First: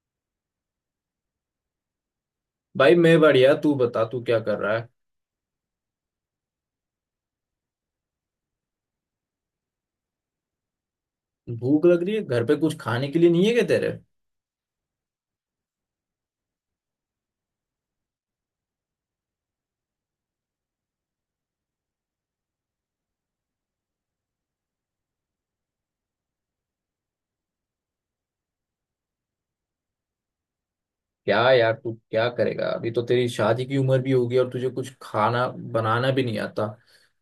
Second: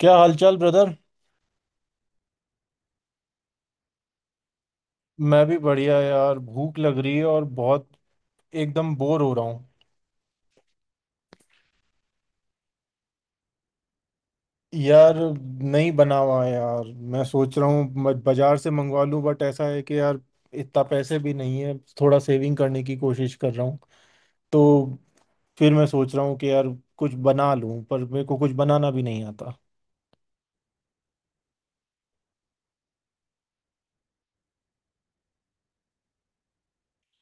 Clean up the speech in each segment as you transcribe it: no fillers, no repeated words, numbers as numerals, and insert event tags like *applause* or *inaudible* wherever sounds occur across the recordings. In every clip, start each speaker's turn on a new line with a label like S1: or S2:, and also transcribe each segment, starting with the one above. S1: क्या हालचाल ब्रदर।
S2: भाई मैं बढ़िया। तू बता, तू क्या कर रहा है।
S1: मैं भी बढ़िया यार, भूख लग रही है और बहुत एकदम बोर हो रहा हूँ।
S2: भूख लग रही है, घर पे कुछ खाने के लिए नहीं है क्या तेरे।
S1: यार नहीं बना हुआ है यार। मैं सोच रहा हूँ बाजार से मंगवा लूँ, बट ऐसा है कि यार इतना पैसे भी नहीं है, थोड़ा सेविंग करने की कोशिश कर रहा हूँ। तो फिर मैं सोच रहा हूँ कि यार कुछ बना लूँ, पर मेरे को कुछ बनाना भी नहीं आता।
S2: क्या यार, तू क्या करेगा, अभी तो तेरी शादी की उम्र भी होगी और तुझे कुछ खाना बनाना भी नहीं आता।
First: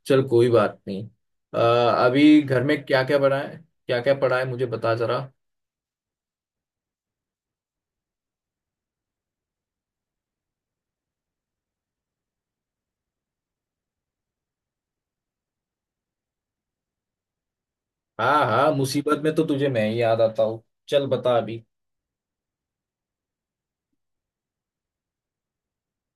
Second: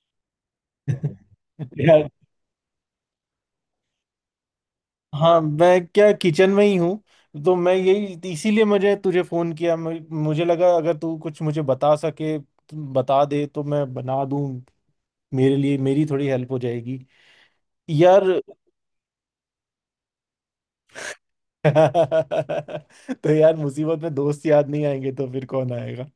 S2: चल, कोई बात नहीं।
S1: *laughs* यार।
S2: अभी घर में क्या क्या बना है, क्या क्या पड़ा है मुझे बता जरा।
S1: हाँ, मैं क्या किचन में ही हूँ, तो मैं यही इसीलिए मुझे तुझे फोन किया, मुझे लगा अगर तू कुछ मुझे बता सके, तू बता दे तो मैं बना दूं, मेरे लिए मेरी थोड़ी हेल्प हो जाएगी यार।
S2: हाँ हाँ, मुसीबत में तो तुझे मैं ही याद आता हूँ। चल बता अभी।
S1: *laughs* तो यार मुसीबत में दोस्त याद नहीं आएंगे तो फिर कौन आएगा।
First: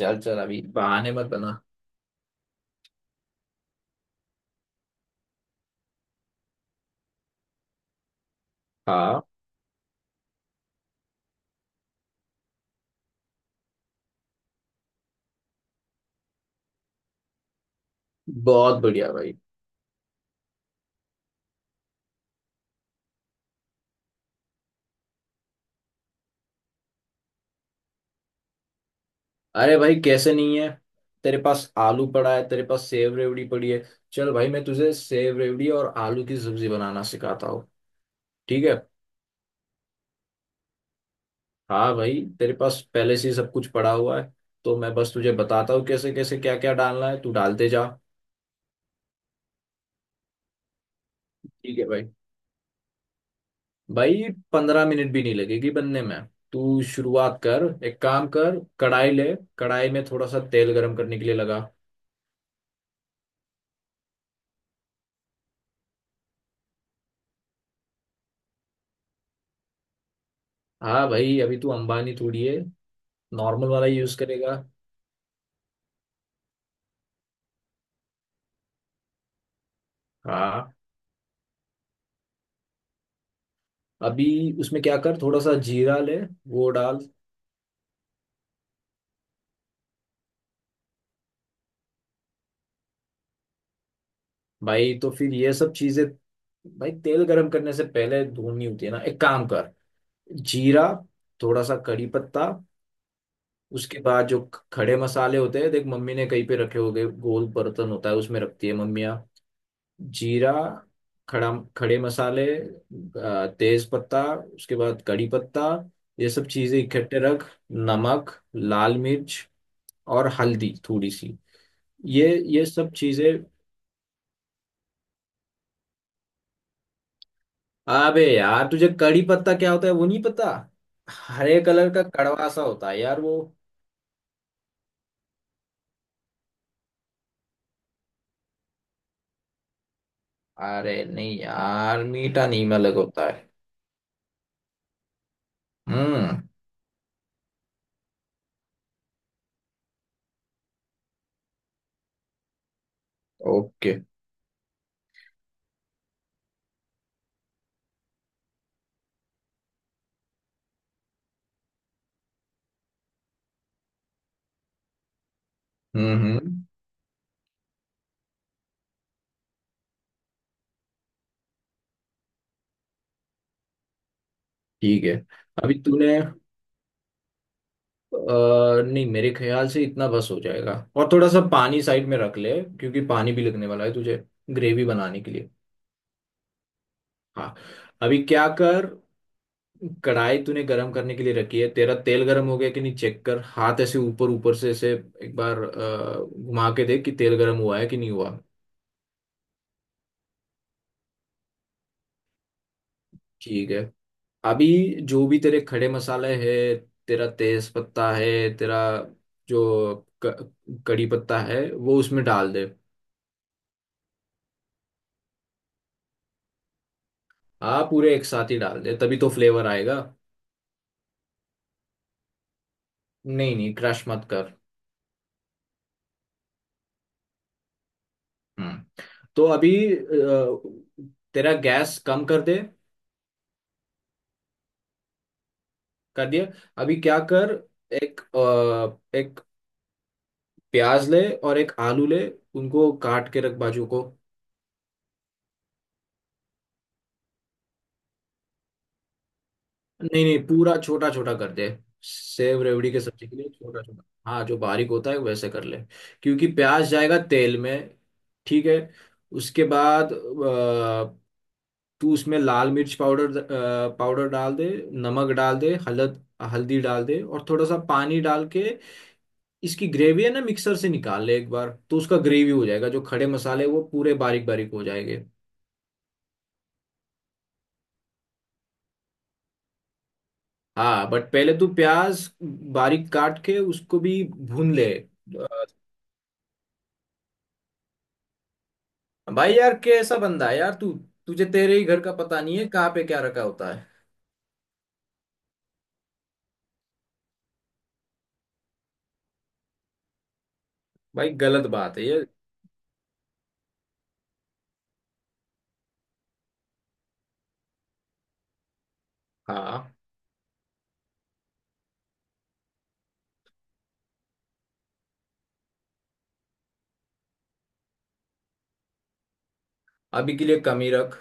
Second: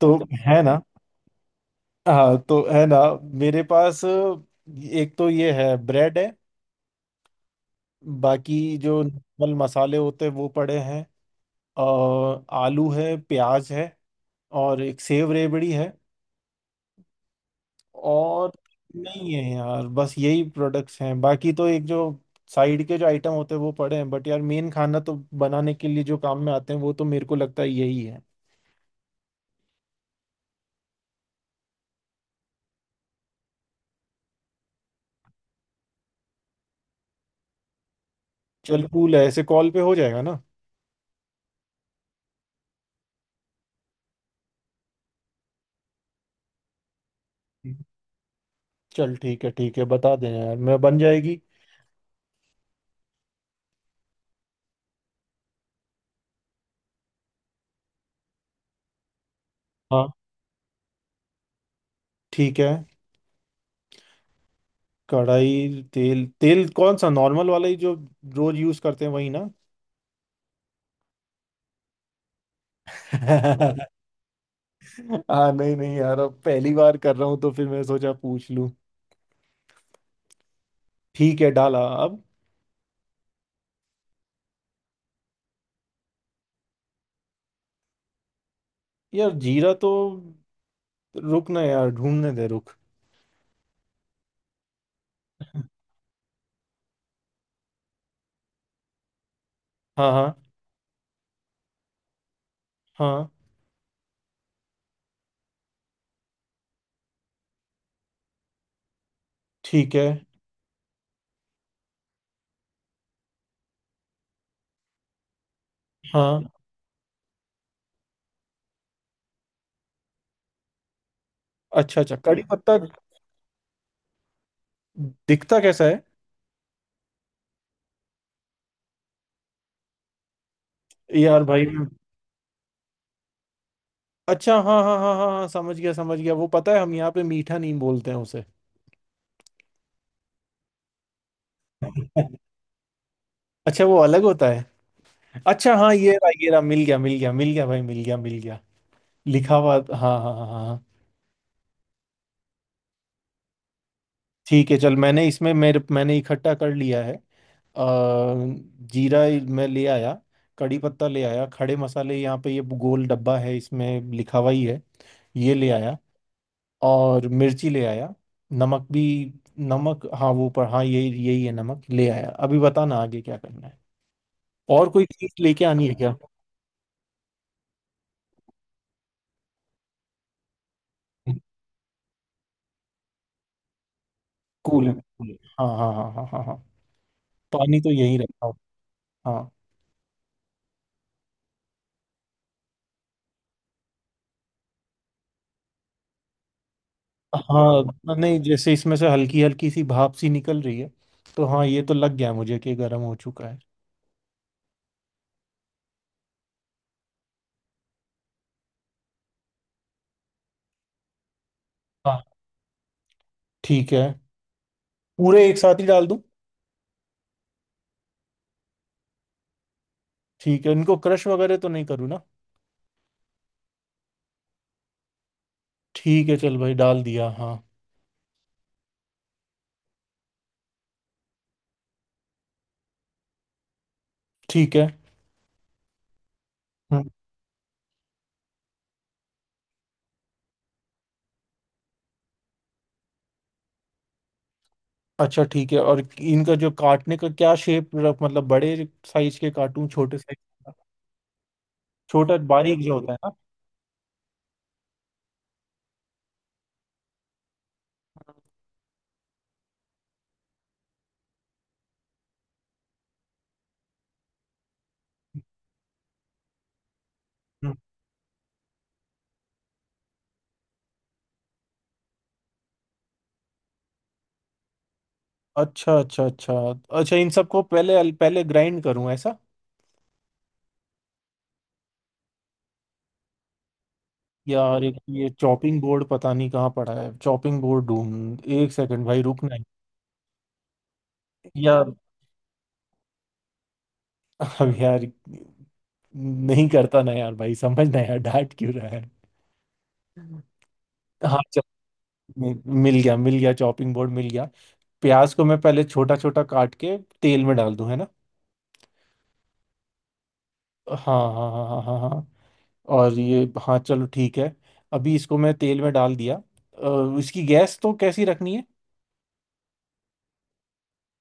S1: तो
S2: चल, अभी
S1: है ना।
S2: बहाने मत बना।
S1: हाँ, तो है ना। मेरे पास एक तो ये है, ब्रेड है, बाकी जो
S2: हाँ,
S1: नॉर्मल मसाले होते हैं वो पड़े हैं, और आलू है, प्याज है, और एक सेव रेबड़ी है, और
S2: बहुत बढ़िया
S1: नहीं
S2: भाई।
S1: है यार, बस यही प्रोडक्ट्स हैं, बाकी तो एक जो साइड के जो आइटम होते हैं वो पड़े हैं, बट यार मेन खाना तो बनाने के लिए जो काम में आते हैं वो तो मेरे को लगता है यही है।
S2: अरे भाई, कैसे नहीं है। तेरे पास आलू पड़ा है, तेरे पास सेव रेवड़ी पड़ी है। चल भाई, मैं तुझे सेव रेवड़ी और आलू की सब्जी बनाना सिखाता हूँ। ठीक है।
S1: चल कूल है, ऐसे कॉल पे हो जाएगा ना।
S2: हाँ भाई, तेरे पास पहले से ही सब कुछ पड़ा हुआ है। तो मैं बस तुझे बताता हूँ कैसे कैसे क्या क्या डालना है, तू डालते जा।
S1: चल ठीक है, ठीक है, बता देना यार, मैं बन जाएगी।
S2: ठीक है भाई। भाई, 15 मिनट भी नहीं लगेगी बनने में। तू शुरुआत कर, एक काम कर, कढ़ाई ले। कढ़ाई में
S1: हाँ,
S2: थोड़ा सा तेल गरम करने के लिए लगा।
S1: ठीक है। कढ़ाई, तेल तेल कौन सा, नॉर्मल वाला ही जो रोज यूज करते हैं वही ना?
S2: हाँ भाई, अभी तू अंबानी थोड़ी है। नॉर्मल वाला
S1: *laughs*
S2: यूज करेगा।
S1: हाँ, नहीं नहीं यार, अब पहली बार कर रहा हूँ तो फिर मैं सोचा पूछ लूँ।
S2: हाँ।
S1: ठीक है, डाला अब।
S2: अभी उसमें क्या कर, थोड़ा सा जीरा ले, वो डाल।
S1: यार जीरा तो, रुक ना यार, ढूंढने दे, रुक।
S2: भाई तो फिर ये सब चीजें, भाई तेल गरम करने से पहले भूननी होती है ना, एक काम कर।
S1: हाँ हाँ
S2: जीरा, थोड़ा सा कड़ी पत्ता,
S1: हाँ।
S2: उसके बाद जो खड़े मसाले होते हैं, देख मम्मी ने कहीं पे रखे होंगे, गोल बर्तन होता है उसमें रखती है मम्मियाँ।
S1: ठीक है।
S2: जीरा, खड़ा, खड़े मसाले, तेज पत्ता उसके बाद कड़ी पत्ता। ये सब
S1: हाँ।
S2: चीजें इकट्ठे रख। नमक, लाल मिर्च और हल्दी थोड़ी सी।
S1: अच्छा अच्छा,
S2: ये
S1: कड़ी
S2: ये
S1: पत्ता
S2: सब चीजें।
S1: दिखता कैसा है?
S2: अबे यार, तुझे कड़ी पत्ता क्या होता है वो नहीं पता।
S1: यार
S2: हरे
S1: भाई
S2: कलर का कड़वा सा होता है यार वो।
S1: अच्छा, हाँ हाँ हाँ हाँ हाँ, समझ गया, समझ गया, वो पता है, हम यहाँ पे मीठा नीम बोलते हैं उसे।
S2: अरे नहीं यार, मीठा नीम अलग होता है।
S1: अच्छा, वो अलग होता है। अच्छा हाँ, ये रहा
S2: हम्म।
S1: ये रहा, मिल गया मिल गया मिल गया भाई, मिल गया मिल गया। लिखा हुआ हाँ। हाँ हाँ हाँ हाँ।
S2: ओके।
S1: ठीक है चल, मैंने इसमें मेरे मैंने इकट्ठा कर लिया है। अ, जीरा ही मैं ले आया, कड़ी पत्ता ले आया, खड़े मसाले यहाँ पे ये गोल डब्बा है इसमें लिखा हुआ ही है, ये ले आया,
S2: हम्म।
S1: और मिर्ची ले आया, नमक भी। नमक हाँ वो पर हाँ, यही यही है, नमक ले आया। अभी बताना आगे क्या करना है, और
S2: ठीक
S1: कोई
S2: है।
S1: चीज लेके
S2: अभी
S1: आनी है क्या?
S2: तूने नहीं, मेरे ख्याल से इतना बस हो जाएगा, और थोड़ा सा पानी साइड में रख ले। क्योंकि पानी भी लगने वाला है तुझे, ग्रेवी
S1: कूल। हाँ
S2: बनाने के लिए।
S1: हाँ हाँ हाँ हाँ हाँ।
S2: हाँ।
S1: पानी तो यही
S2: अभी
S1: रखा
S2: क्या
S1: हूँ।
S2: कर,
S1: हाँ।
S2: कढ़ाई तूने गरम करने के लिए रखी है, तेरा तेल गरम हो गया कि नहीं चेक कर, हाथ ऐसे ऊपर ऊपर से ऐसे एक बार घुमा के देख कि तेल गरम हुआ है कि नहीं
S1: हाँ
S2: हुआ।
S1: नहीं, जैसे इसमें से हल्की हल्की सी भाप सी निकल रही है, तो हाँ ये तो लग गया मुझे कि गर्म हो चुका है।
S2: ठीक है। अभी जो भी तेरे खड़े मसाले है, तेरा तेज पत्ता है, तेरा जो क- कड़ी पत्ता है वो
S1: हाँ
S2: उसमें डाल दे।
S1: ठीक है, पूरे एक साथ ही डाल दूं?
S2: हाँ, पूरे एक साथ ही डाल दे, तभी तो फ्लेवर आएगा।
S1: ठीक है, इनको क्रश वगैरह तो नहीं करूँ ना?
S2: नहीं नहीं, क्रश मत कर।
S1: ठीक है चल भाई, डाल दिया। हाँ।
S2: हम्म। तो अभी तेरा गैस कम कर दे।
S1: ठीक है।
S2: कर दिया। अभी
S1: हम्म,
S2: क्या कर, एक एक प्याज ले और एक आलू ले, उनको काट के रख बाजू को।
S1: अच्छा ठीक है, और इनका जो काटने का क्या शेप, मतलब बड़े साइज के काटूं, छोटे
S2: नहीं
S1: साइज?
S2: नहीं, पूरा छोटा छोटा कर दे,
S1: छोटा
S2: सेव
S1: बारीक
S2: रेवड़ी
S1: जो
S2: के
S1: होता है
S2: सब्जी
S1: ना।
S2: के लिए छोटा छोटा। हाँ, जो बारीक होता है वैसे कर ले। क्योंकि प्याज जाएगा तेल में। ठीक है। उसके बाद तू उसमें लाल मिर्च पाउडर पाउडर डाल दे, नमक डाल दे, हलद हल्दी डाल दे और थोड़ा
S1: हम्म।
S2: सा पानी डाल के, इसकी ग्रेवी है ना, मिक्सर से निकाल ले एक बार तो उसका ग्रेवी हो जाएगा, जो खड़े मसाले वो पूरे बारीक बारीक हो जाएंगे।
S1: अच्छा अच्छा अच्छा, अच्छा इन सबको पहले पहले ग्राइंड करूं ऐसा?
S2: हाँ बट पहले तू प्याज बारीक काट के उसको भी भून
S1: यार
S2: ले
S1: एक ये चॉपिंग बोर्ड पता नहीं कहाँ पड़ा है, चॉपिंग बोर्ड ढूंढ, एक सेकंड भाई,
S2: भाई
S1: रुकना है।
S2: यार, कैसा बंदा है यार तू, तुझे तेरे ही
S1: यार,
S2: घर का पता नहीं है कहाँ पे क्या रखा होता है।
S1: अब यार, नहीं करता ना यार, भाई समझ ना यार, डांट क्यों रहा है।
S2: भाई
S1: हाँ चल,
S2: गलत बात है ये।
S1: मि- मिल गया मिल गया, चॉपिंग बोर्ड मिल गया। प्याज को मैं पहले छोटा छोटा काट के तेल में डाल दूं है ना?
S2: हाँ,
S1: हाँ हाँ हाँ हाँ हाँ हाँ, और ये हाँ चलो ठीक है। अभी इसको मैं तेल में डाल दिया, इसकी गैस तो कैसी रखनी है?
S2: अभी के लिए कम ही रख।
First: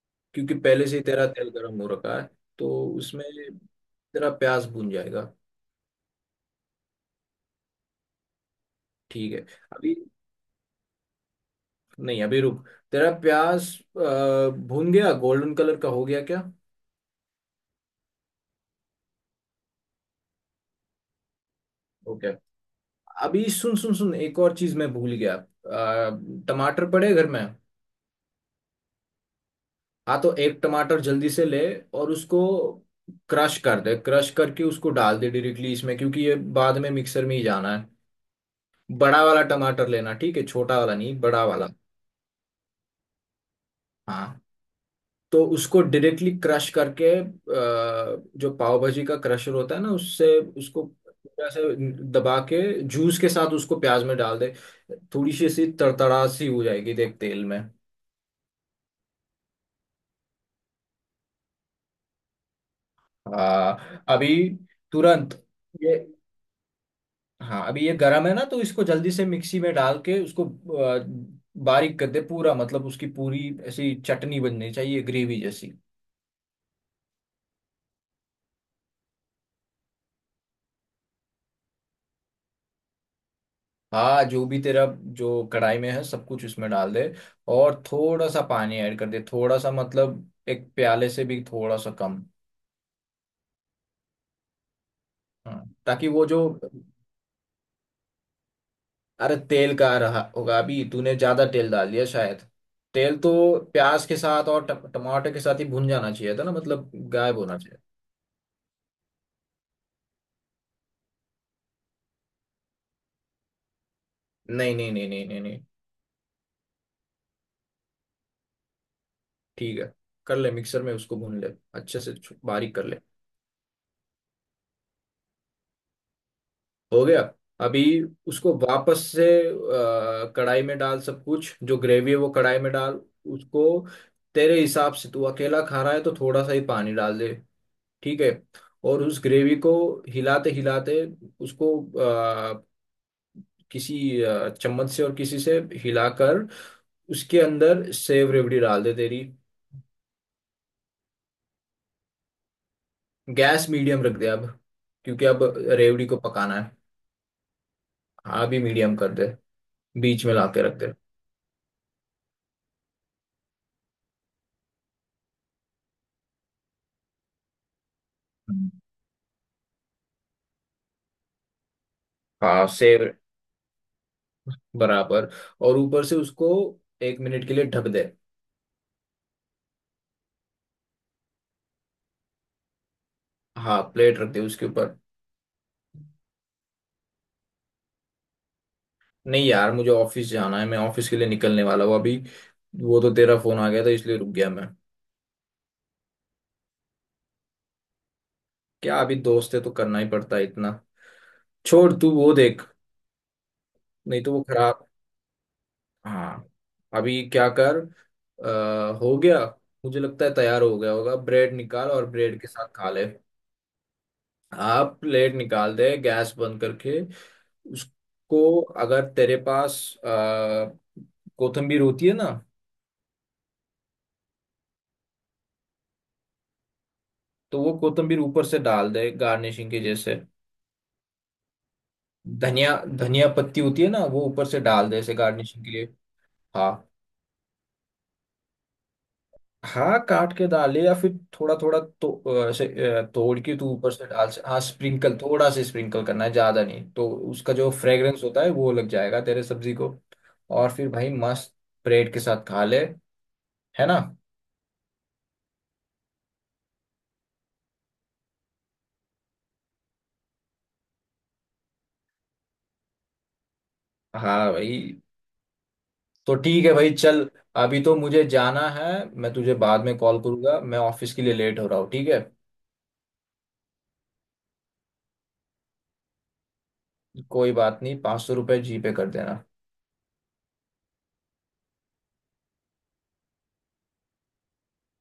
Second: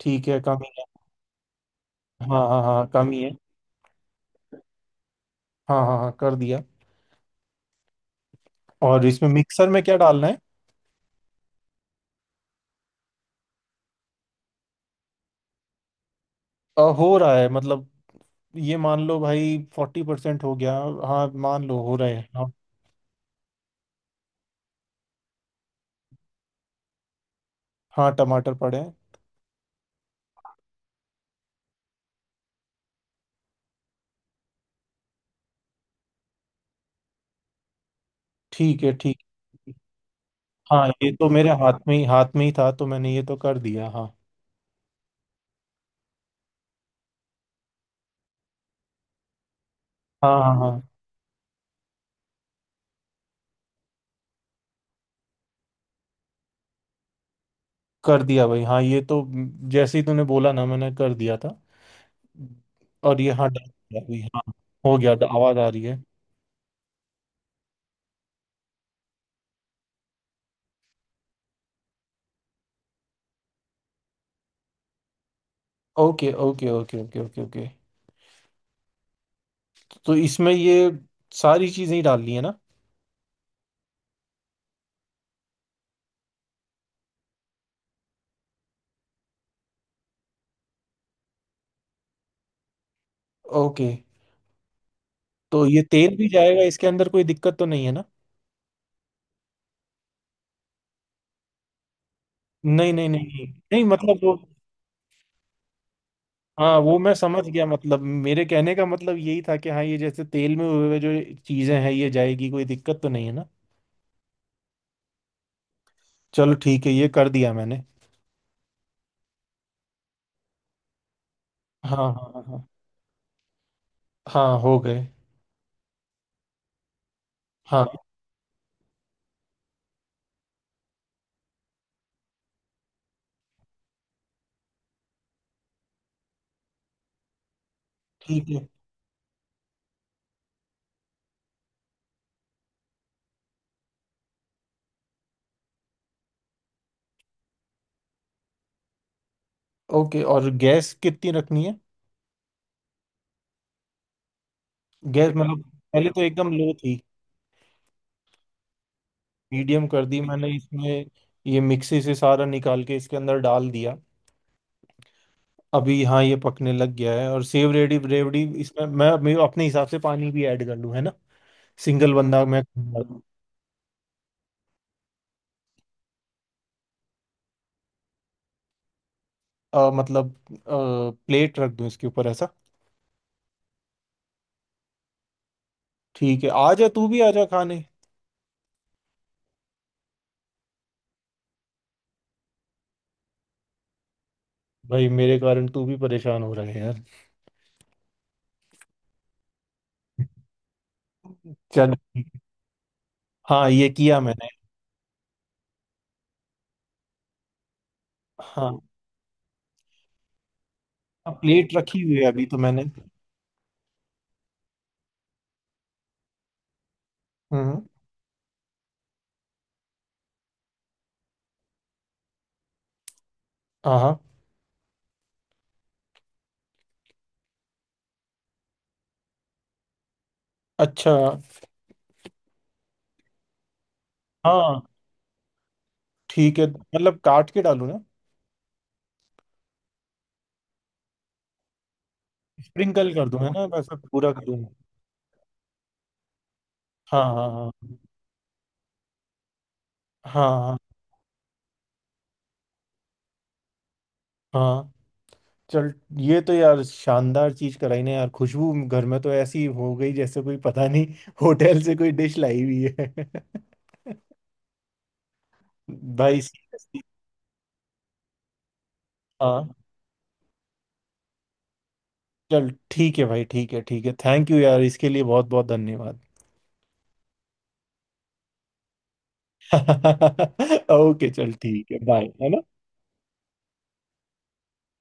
S1: ठीक है,
S2: क्योंकि
S1: कम ही है।
S2: पहले से ही तेरा तेल गर्म हो रखा है,
S1: हाँ हाँ
S2: तो
S1: हाँ, कम ही
S2: उसमें
S1: है।
S2: तेरा प्याज भून जाएगा।
S1: हाँ हाँ हाँ, कर दिया, और इसमें
S2: ठीक है।
S1: मिक्सर में
S2: अभी,
S1: क्या डालना है?
S2: नहीं अभी रुक, तेरा प्याज अ, भून गया, गोल्डन कलर का हो गया क्या।
S1: हो रहा है मतलब, ये मान लो भाई 40% हो गया। हाँ मान लो, हो रहे
S2: ओके।
S1: हैं हाँ।
S2: अभी सुन सुन सुन, एक और चीज मैं भूल गया, टमाटर पड़े घर में।
S1: हाँ, टमाटर पड़े हैं।
S2: हाँ, तो एक टमाटर जल्दी से ले और उसको क्रश कर दे, क्रश करके उसको डाल दे डायरेक्टली इसमें, क्योंकि ये बाद में मिक्सर में ही जाना है।
S1: ठीक है, ठीक।
S2: बड़ा वाला टमाटर लेना, ठीक है, छोटा
S1: हाँ
S2: वाला
S1: ये
S2: नहीं,
S1: तो
S2: बड़ा
S1: मेरे
S2: वाला।
S1: हाथ में ही था, तो मैंने ये तो कर दिया हाँ।
S2: हाँ, तो उसको डायरेक्टली क्रश करके जो पाव भाजी का क्रशर होता है ना, उससे
S1: हाँ हाँ हाँ,
S2: उसको पूरा से दबा के जूस के साथ उसको प्याज में डाल दे। थोड़ी सी सी तड़तड़ा सी हो जाएगी देख तेल में।
S1: कर दिया भाई हाँ, ये तो जैसे ही तूने बोला ना मैंने कर दिया था। और ये हाँ, डन हो गया
S2: हाँ,
S1: अभी,
S2: अभी
S1: हाँ। हो गया।
S2: तुरंत
S1: आवाज आ रही
S2: ये,
S1: है।
S2: हाँ अभी ये गरम है ना, तो इसको जल्दी से मिक्सी में डाल के उसको बारीक कर दे पूरा, मतलब उसकी पूरी ऐसी चटनी बननी चाहिए ग्रेवी जैसी।
S1: Okay okay okay okay okay okay, तो इसमें ये सारी चीजें ही डालनी है ना?
S2: हाँ, जो भी तेरा, जो कढ़ाई में है सब कुछ उसमें डाल दे। और थोड़ा सा पानी ऐड कर दे, थोड़ा सा मतलब एक प्याले से भी थोड़ा सा कम।
S1: ओके, तो
S2: हाँ,
S1: ये
S2: ताकि
S1: तेल
S2: वो
S1: भी
S2: जो,
S1: जाएगा इसके अंदर, कोई दिक्कत तो नहीं है ना?
S2: अरे तेल का रहा होगा, अभी तूने ज्यादा तेल डाल दिया शायद।
S1: नहीं नहीं
S2: तेल
S1: नहीं
S2: तो
S1: नहीं नहीं,
S2: प्याज के
S1: मतलब वो,
S2: साथ और टमाटर के साथ ही भुन जाना चाहिए था ना,
S1: हाँ
S2: मतलब
S1: वो मैं
S2: गायब
S1: समझ
S2: होना
S1: गया
S2: चाहिए।
S1: मतलब, मेरे कहने का मतलब यही था कि हाँ, ये जैसे तेल में हुए हुए जो चीजें हैं ये जाएगी, कोई दिक्कत तो नहीं है ना?
S2: नहीं नहीं नहीं नहीं नहीं नहीं।
S1: चलो ठीक है, ये कर दिया मैंने।
S2: ठीक है। कर ले मिक्सर में उसको भून ले,
S1: हाँ
S2: अच्छे से
S1: हाँ हाँ हाँ
S2: बारीक कर ले।
S1: हाँ, हो गए।
S2: हो गया। अभी
S1: हाँ।
S2: उसको वापस से कढ़ाई में डाल सब कुछ, जो ग्रेवी है वो कढ़ाई में डाल, उसको तेरे हिसाब से तू अकेला खा रहा है तो थोड़ा सा ही पानी डाल दे। ठीक है।
S1: ठीक है।
S2: और उस ग्रेवी को हिलाते हिलाते उसको अ, किसी चम्मच से और किसी से हिलाकर उसके अंदर सेव रेवड़ी डाल दे तेरी।
S1: ओके, और गैस कितनी रखनी है?
S2: गैस मीडियम रख दे अब, क्योंकि
S1: गैस
S2: अब
S1: मतलब,
S2: रेवड़ी
S1: पहले
S2: को
S1: तो एकदम
S2: पकाना है।
S1: लो थी।
S2: हाँ भी मीडियम कर दे,
S1: मीडियम कर दी
S2: बीच में
S1: मैंने
S2: लाके रख दे।
S1: इसमें, ये मिक्सी से सारा निकाल के इसके अंदर डाल दिया। अभी हाँ, ये पकने लग गया है, और सेव रेडी रेवड़ी
S2: हम्म।
S1: इसमें, मैं अपने हिसाब से पानी भी ऐड कर लूँ है ना? सिंगल बंदा मैं।
S2: हाँ सेव बराबर, और ऊपर से उसको एक मिनट के लिए ढक दे।
S1: मतलब प्लेट रख दूँ इसके ऊपर ऐसा?
S2: हाँ, प्लेट रख दे उसके ऊपर।
S1: ठीक है, आ जा तू भी आ जा खाने।
S2: नहीं यार, मुझे ऑफिस जाना है, मैं ऑफिस के लिए निकलने वाला हूँ अभी। वो तो तेरा फोन आ गया था इसलिए रुक गया मैं।
S1: भाई मेरे कारण तू भी परेशान हो रहा है यार।
S2: क्या, अभी दोस्त है तो करना ही पड़ता है इतना। छोड़
S1: चल।
S2: तू वो देख,
S1: हाँ ये किया
S2: नहीं तो वो
S1: मैंने।
S2: खराब। हाँ। अभी क्या कर,
S1: हाँ।
S2: हो गया, मुझे लगता है तैयार हो गया होगा,
S1: हाँ,
S2: ब्रेड
S1: प्लेट
S2: निकाल
S1: रखी
S2: और
S1: हुई है
S2: ब्रेड
S1: अभी
S2: के
S1: तो
S2: साथ
S1: मैंने।
S2: खा ले। आप प्लेट निकाल दे गैस बंद करके।
S1: हम्म।
S2: उसको अगर तेरे पास आ, कोथिम्बीर होती है ना,
S1: हाँ हाँ।
S2: तो वो कोथिम्बीर ऊपर से डाल दे गार्निशिंग के जैसे,
S1: अच्छा।
S2: धनिया धनिया पत्ती होती है ना, वो ऊपर से
S1: हाँ
S2: डाल दे ऐसे गार्निशिंग के लिए।
S1: ठीक है,
S2: हाँ,
S1: मतलब काट के डालूँ ना?
S2: हाँ काट के डाले या फिर थोड़ा थोड़ा तो ऐसे
S1: स्प्रिंकल कर
S2: तोड़
S1: दूँ है
S2: के
S1: ना,
S2: तू ऊपर
S1: वैसा
S2: से डाल
S1: पूरा
S2: से। हाँ
S1: करूँ?
S2: स्प्रिंकल, थोड़ा सा स्प्रिंकल करना है, ज्यादा नहीं, तो
S1: हाँ हाँ
S2: उसका जो
S1: हाँ
S2: फ्रेग्रेंस होता है वो लग जाएगा तेरे सब्जी को।
S1: हाँ
S2: और
S1: हाँ
S2: फिर भाई, मस्त ब्रेड के साथ खा ले, है ना।
S1: हाँ। चल, ये तो यार शानदार चीज कराई ना यार, खुशबू घर में तो ऐसी हो गई जैसे कोई पता नहीं, होटल से कोई डिश लाई हुई है।
S2: हाँ भाई,
S1: *laughs*
S2: तो
S1: भाई
S2: ठीक है भाई
S1: seriously।
S2: चल, अभी तो मुझे जाना है, मैं तुझे
S1: हाँ
S2: बाद में कॉल करूंगा, मैं ऑफिस के लिए लेट हो रहा हूँ। ठीक है।
S1: चल ठीक है भाई, ठीक है ठीक है, थैंक यू यार, इसके लिए बहुत बहुत धन्यवाद।
S2: कोई बात नहीं, ₹500 जी पे कर देना।
S1: *laughs* ओके चल ठीक है, बाय है ना।